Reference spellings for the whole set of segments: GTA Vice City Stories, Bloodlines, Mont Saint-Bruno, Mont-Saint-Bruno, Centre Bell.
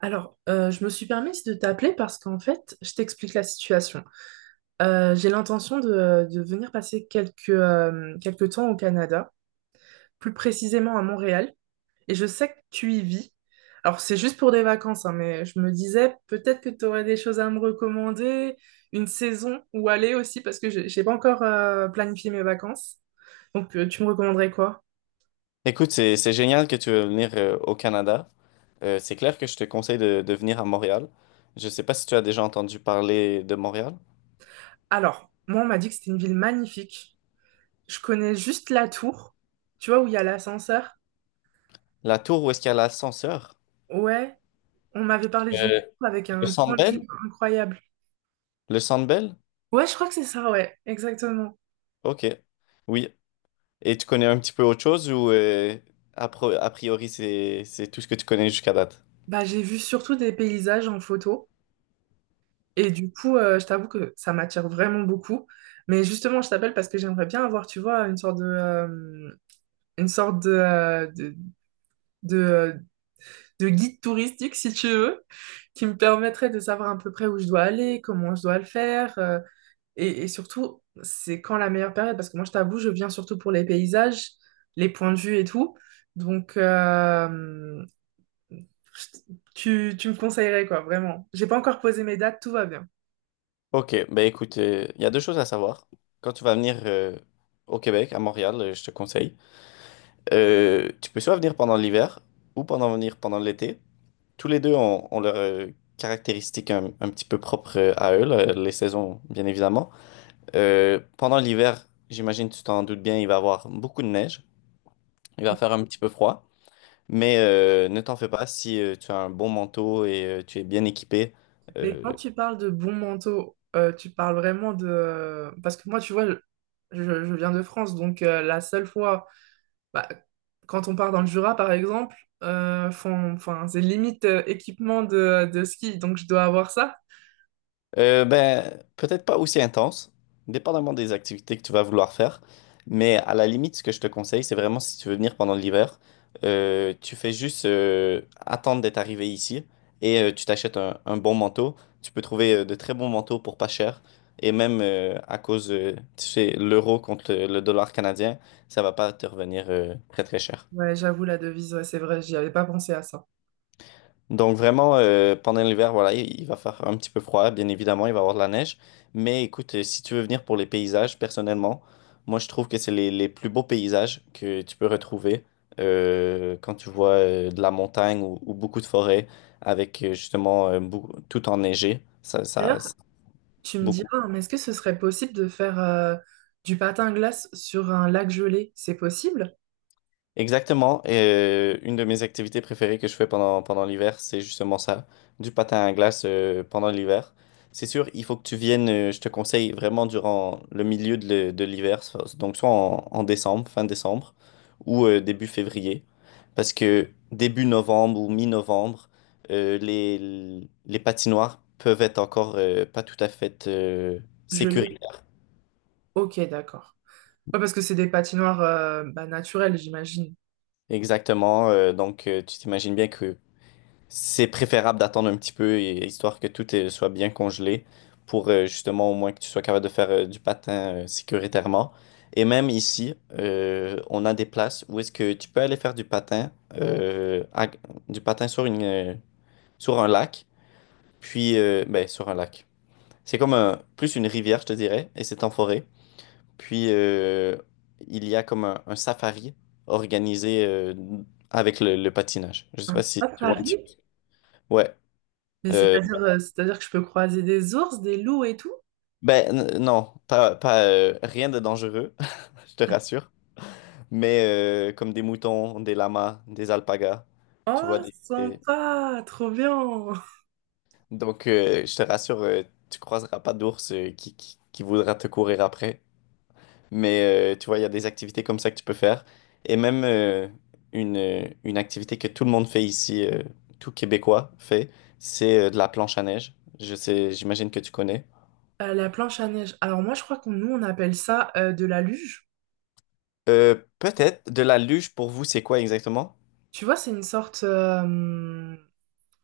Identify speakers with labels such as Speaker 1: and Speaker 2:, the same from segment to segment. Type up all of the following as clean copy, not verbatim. Speaker 1: Alors, je me suis permise de t'appeler parce qu'en fait, je t'explique la situation. J'ai l'intention de venir passer quelques, quelques temps au Canada, plus précisément à Montréal, et je sais que tu y vis. Alors, c'est juste pour des vacances, hein, mais je me disais peut-être que tu aurais des choses à me recommander, une saison où aller aussi, parce que j'ai pas encore planifié mes vacances. Donc, tu me recommanderais quoi?
Speaker 2: Écoute, c'est génial que tu veux venir au Canada. C'est clair que je te conseille de venir à Montréal. Je sais pas si tu as déjà entendu parler de Montréal.
Speaker 1: Alors, moi, on m'a dit que c'était une ville magnifique. Je connais juste la tour, tu vois, où il y a l'ascenseur.
Speaker 2: La tour où est-ce qu'il y a l'ascenseur?
Speaker 1: Ouais. On m'avait parlé du Louvre
Speaker 2: Euh,
Speaker 1: avec
Speaker 2: Le
Speaker 1: un
Speaker 2: Centre
Speaker 1: point de
Speaker 2: Bell?
Speaker 1: vue incroyable.
Speaker 2: Le Centre Bell?
Speaker 1: Ouais, je crois que c'est ça, ouais, exactement.
Speaker 2: Ok. Oui. Et tu connais un petit peu autre chose ou a priori c'est tout ce que tu connais jusqu'à date?
Speaker 1: Bah, j'ai vu surtout des paysages en photo. Et du coup, je t'avoue que ça m'attire vraiment beaucoup. Mais justement, je t'appelle parce que j'aimerais bien avoir, tu vois, une sorte de, de, de guide touristique, si tu veux, qui me permettrait de savoir à peu près où je dois aller, comment je dois le faire. Et surtout, c'est quand la meilleure période? Parce que moi, je t'avoue, je viens surtout pour les paysages, les points de vue et tout. Donc, je- tu me conseillerais, quoi, vraiment. J'ai pas encore posé mes dates, tout va bien.
Speaker 2: Ok, ben écoute, il y a deux choses à savoir. Quand tu vas venir au Québec, à Montréal, je te conseille. Tu peux soit venir pendant l'hiver ou pendant venir pendant l'été. Tous les deux ont leurs caractéristiques un petit peu propres à eux, là, les saisons, bien évidemment. Pendant l'hiver, j'imagine, tu t'en doutes bien, il va avoir beaucoup de neige. Il va faire un petit peu froid. Mais ne t'en fais pas si tu as un bon manteau et tu es bien équipé.
Speaker 1: Mais
Speaker 2: euh,
Speaker 1: quand tu parles de bons manteaux, tu parles vraiment de... Parce que moi, tu vois, je viens de France, donc la seule fois, bah, quand on part dans le Jura, par exemple, enfin, c'est limite équipement de ski, donc je dois avoir ça.
Speaker 2: ben, peut-être pas aussi intense, dépendamment des activités que tu vas vouloir faire. Mais à la limite, ce que je te conseille, c'est vraiment si tu veux venir pendant l'hiver, tu fais juste attendre d'être arrivé ici et tu t'achètes un bon manteau. Tu peux trouver de très bons manteaux pour pas cher. Et même à cause, tu sais, l'euro contre le dollar canadien, ça va pas te revenir très très cher.
Speaker 1: Ouais, j'avoue, la devise, ouais, c'est vrai, j'y avais pas pensé à ça.
Speaker 2: Donc vraiment, pendant l'hiver, voilà, il va faire un petit peu froid, bien évidemment, il va y avoir de la neige. Mais écoute, si tu veux venir pour les paysages, personnellement, moi je trouve que c'est les plus beaux paysages que tu peux retrouver quand tu vois de la montagne ou beaucoup de forêts avec justement tout enneigé.
Speaker 1: D'ailleurs, tu me
Speaker 2: Beaucoup.
Speaker 1: diras, hein, mais est-ce que ce serait possible de faire du patin à glace sur un lac gelé? C'est possible?
Speaker 2: Exactement. Et une de mes activités préférées que je fais pendant l'hiver, c'est justement ça, du patin à glace pendant l'hiver. C'est sûr, il faut que tu viennes, je te conseille vraiment durant le milieu de l'hiver, donc soit en décembre, fin décembre, ou début février. Parce que début novembre ou mi-novembre, les patinoires peuvent être encore pas tout à fait
Speaker 1: Gelé?
Speaker 2: sécuritaires.
Speaker 1: Ok, d'accord. Ouais, parce que c'est des patinoires bah, naturelles, j'imagine.
Speaker 2: Exactement. Donc, tu t'imagines bien que c'est préférable d'attendre un petit peu, histoire que tout soit bien congelé, pour justement au moins que tu sois capable de faire du patin sécuritairement. Et même ici, on a des places où est-ce que tu peux aller faire du patin, du patin sur un lac, puis ben, sur un lac. C'est comme plus une rivière, je te dirais, et c'est en forêt. Puis il y a comme un safari organisé avec le patinage. Je sais
Speaker 1: Hein,
Speaker 2: pas
Speaker 1: c'est
Speaker 2: si
Speaker 1: pas
Speaker 2: tu vois un petit
Speaker 1: Paris,
Speaker 2: peu. Ouais.
Speaker 1: mais
Speaker 2: euh,
Speaker 1: c'est-à-dire que je peux croiser des ours, des loups et tout?
Speaker 2: Ben non, pas rien de dangereux, je te rassure. Mais comme des moutons, des lamas, des alpagas, tu vois.
Speaker 1: Oh, sympa, trop bien.
Speaker 2: Donc je te rassure, tu croiseras pas d'ours qui voudra te courir après. Mais tu vois, il y a des activités comme ça que tu peux faire. Et même une activité que tout le monde fait ici, tout Québécois fait, c'est de la planche à neige. Je sais, j'imagine que tu connais.
Speaker 1: La planche à neige. Alors moi, je crois qu'on nous, on appelle ça de la luge.
Speaker 2: Peut-être de la luge pour vous, c'est quoi exactement?
Speaker 1: Tu vois, c'est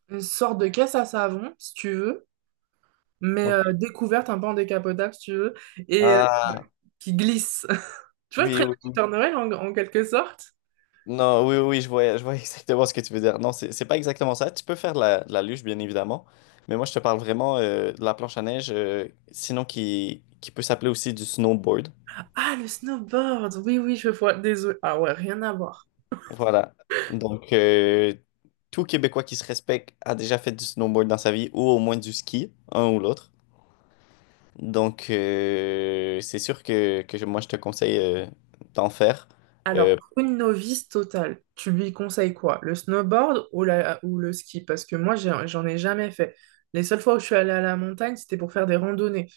Speaker 1: une sorte de caisse à savon, si tu veux, mais découverte, un peu en décapotable, si tu veux, et
Speaker 2: Ah,
Speaker 1: qui glisse. Tu vois le
Speaker 2: oui,
Speaker 1: traîneau
Speaker 2: oui.
Speaker 1: du
Speaker 2: Oui.
Speaker 1: Père Noël, en, en quelque sorte?
Speaker 2: Non, oui, oui, je vois exactement ce que tu veux dire. Non, c'est pas exactement ça. Tu peux faire de la luge, bien évidemment, mais moi, je te parle vraiment de la planche à neige, sinon qui peut s'appeler aussi du snowboard.
Speaker 1: Ah, le snowboard! Oui, oui, je vois. Désolé. Ah ouais, rien à voir.
Speaker 2: Voilà. Donc, tout Québécois qui se respecte a déjà fait du snowboard dans sa vie, ou au moins du ski, un ou l'autre. Donc, c'est sûr que moi, je te conseille d'en faire.
Speaker 1: Alors,
Speaker 2: Euh,
Speaker 1: pour une novice totale, tu lui conseilles quoi? Le snowboard ou, ou le ski? Parce que moi, j'en ai jamais fait. Les seules fois où je suis allée à la montagne, c'était pour faire des randonnées.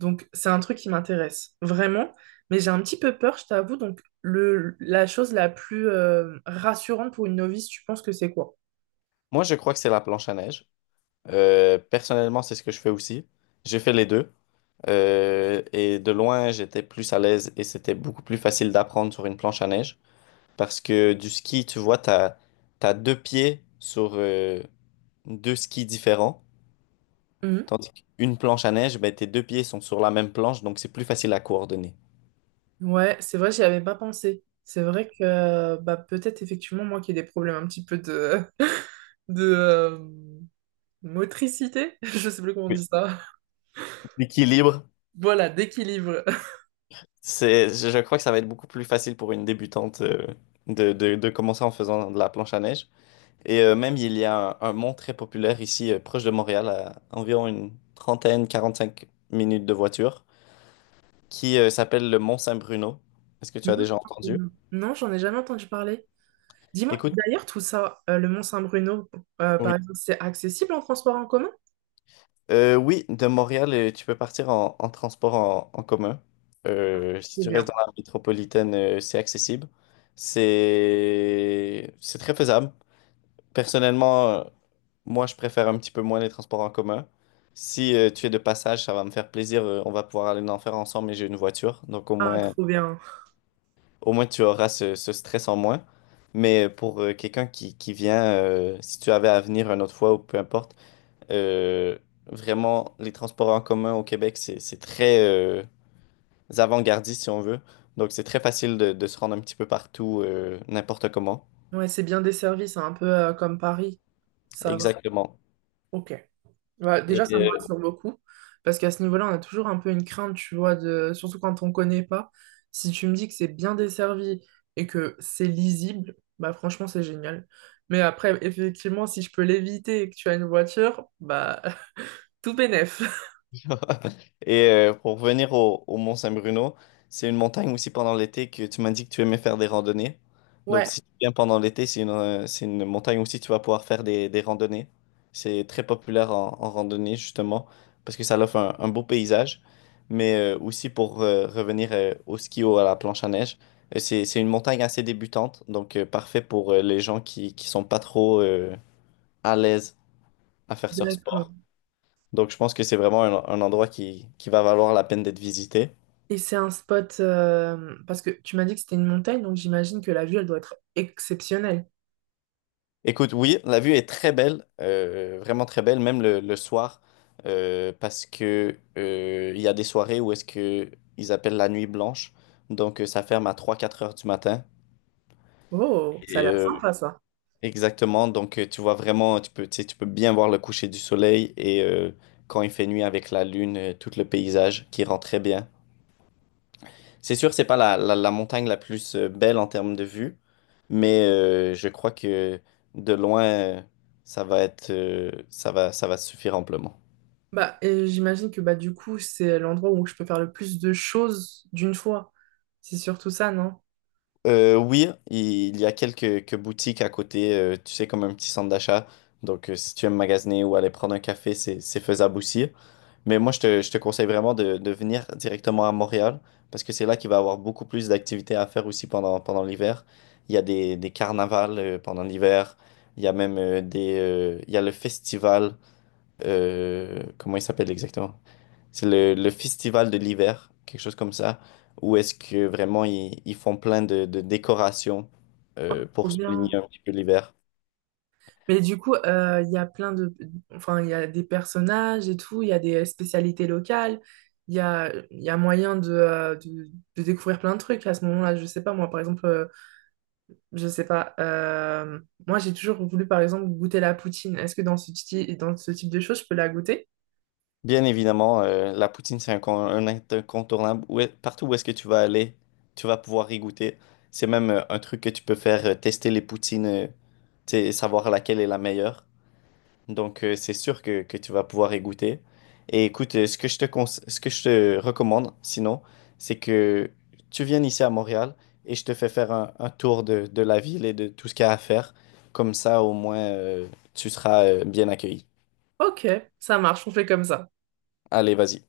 Speaker 1: Donc, c'est un truc qui m'intéresse vraiment. Mais j'ai un petit peu peur, je t'avoue. Donc, la chose la plus rassurante pour une novice, tu penses que c'est quoi?
Speaker 2: moi, je crois que c'est la planche à neige. Personnellement, c'est ce que je fais aussi. J'ai fait les deux. Et de loin, j'étais plus à l'aise et c'était beaucoup plus facile d'apprendre sur une planche à neige. Parce que du ski, tu vois, t'as deux pieds sur deux skis différents.
Speaker 1: Mhm.
Speaker 2: Tandis qu'une planche à neige, ben, tes deux pieds sont sur la même planche, donc c'est plus facile à coordonner.
Speaker 1: Ouais, c'est vrai, j'y avais pas pensé. C'est vrai que bah, peut-être effectivement moi qui ai des problèmes un petit peu de, de motricité, je sais plus comment on
Speaker 2: Oui.
Speaker 1: dit ça.
Speaker 2: L'équilibre,
Speaker 1: Voilà, d'équilibre.
Speaker 2: c'est, je crois que ça va être beaucoup plus facile pour une débutante de commencer en faisant de la planche à neige. Et même, il y a un mont très populaire ici, proche de Montréal, à environ une trentaine, 45 minutes de voiture, qui s'appelle le Mont Saint-Bruno. Est-ce que tu as déjà entendu?
Speaker 1: Mhm. Non, j'en ai jamais entendu parler. Dis-moi,
Speaker 2: Écoute,
Speaker 1: d'ailleurs, tout ça, le Mont-Saint-Bruno, par
Speaker 2: oui.
Speaker 1: exemple, c'est accessible en transport en commun?
Speaker 2: Oui, de Montréal, tu peux partir en transport en commun. Si
Speaker 1: Trop
Speaker 2: tu
Speaker 1: bien.
Speaker 2: restes dans la métropolitaine, c'est accessible. C'est très faisable. Personnellement, moi, je préfère un petit peu moins les transports en commun. Si tu es de passage, ça va me faire plaisir. On va pouvoir aller en faire ensemble et j'ai une voiture. Donc au
Speaker 1: Ah,
Speaker 2: moins,
Speaker 1: trop bien.
Speaker 2: au moins tu auras ce stress en moins. Mais pour quelqu'un qui vient, si tu avais à venir une autre fois ou peu importe, euh, vraiment, les transports en commun au Québec, c'est très avant-gardiste si on veut. Donc c'est très facile de se rendre un petit peu partout, n'importe comment.
Speaker 1: Ouais, c'est bien desservi, c'est un peu comme Paris. Ça va.
Speaker 2: Exactement.
Speaker 1: Ok. Bah,
Speaker 2: Et
Speaker 1: déjà, ça me
Speaker 2: euh,
Speaker 1: rassure beaucoup, parce qu'à ce niveau-là, on a toujours un peu une crainte, tu vois, de... surtout quand on connaît pas. Si tu me dis que c'est bien desservi et que c'est lisible, bah franchement, c'est génial. Mais après, effectivement, si je peux l'éviter et que tu as une voiture, bah tout bénef.
Speaker 2: Et pour revenir au Mont Saint-Bruno, c'est une montagne aussi pendant l'été que tu m'as dit que tu aimais faire des randonnées. Donc
Speaker 1: Ouais,
Speaker 2: si tu viens pendant l'été, c'est une montagne aussi que tu vas pouvoir faire des randonnées. C'est très populaire en randonnée justement parce que ça offre un beau paysage. Mais aussi pour revenir au ski ou à la planche à neige, c'est une montagne assez débutante, donc parfait pour les gens qui sont pas trop à l'aise à faire ce
Speaker 1: d'accord.
Speaker 2: sport. Donc, je pense que c'est vraiment un endroit qui va valoir la peine d'être visité.
Speaker 1: Et c'est un spot, parce que tu m'as dit que c'était une montagne, donc j'imagine que la vue, elle doit être exceptionnelle.
Speaker 2: Écoute, oui, la vue est très belle, vraiment très belle, même le soir, parce que il y a des soirées où est-ce que ils appellent la nuit blanche. Donc, ça ferme à 3 ou 4 heures du matin.
Speaker 1: Oh, ça a
Speaker 2: Et,
Speaker 1: l'air sympa ça.
Speaker 2: exactement. Donc, tu vois vraiment, tu peux, tu sais, tu peux bien voir le coucher du soleil et quand il fait nuit avec la lune, tout le paysage qui rend très bien. C'est sûr, c'est pas la montagne la plus belle en termes de vue, mais je crois que de loin, ça va être, ça va suffire amplement.
Speaker 1: Bah, et j'imagine que bah du coup, c'est l'endroit où je peux faire le plus de choses d'une fois. C'est surtout ça, non?
Speaker 2: Oui, il y a quelques boutiques à côté, tu sais, comme un petit centre d'achat. Donc, si tu aimes magasiner ou aller prendre un café, c'est faisable aussi. Mais moi, je te conseille vraiment de venir directement à Montréal parce que c'est là qu'il va y avoir beaucoup plus d'activités à faire aussi pendant l'hiver. Il y a des carnavals pendant l'hiver. Il y a même des, il y a le festival. Comment il s'appelle exactement? C'est le festival de l'hiver, quelque chose comme ça, où est-ce que vraiment ils font plein de décorations pour
Speaker 1: Trop
Speaker 2: souligner
Speaker 1: bien.
Speaker 2: un petit peu l'hiver.
Speaker 1: Mais du coup, il y a plein de... Enfin, il y a des personnages et tout, il y a des spécialités locales, il y a moyen de, de découvrir plein de trucs à ce moment-là. Je sais pas, moi, par exemple, je sais pas. Moi, j'ai toujours voulu, par exemple, goûter la poutine. Est-ce que dans dans ce type de choses, je peux la goûter?
Speaker 2: Bien évidemment, la poutine, c'est un incontournable. Partout où est-ce que tu vas aller, tu vas pouvoir y goûter. C'est même un truc que tu peux faire, tester les poutines, tu sais, savoir laquelle est la meilleure. Donc, c'est sûr que tu vas pouvoir y goûter. Et écoute, ce que je te recommande, sinon, c'est que tu viennes ici à Montréal et je te fais faire un tour de la ville et de tout ce qu'il y a à faire. Comme ça, au moins, tu seras, bien accueilli.
Speaker 1: Ok, ça marche, on fait comme ça.
Speaker 2: Allez, vas-y.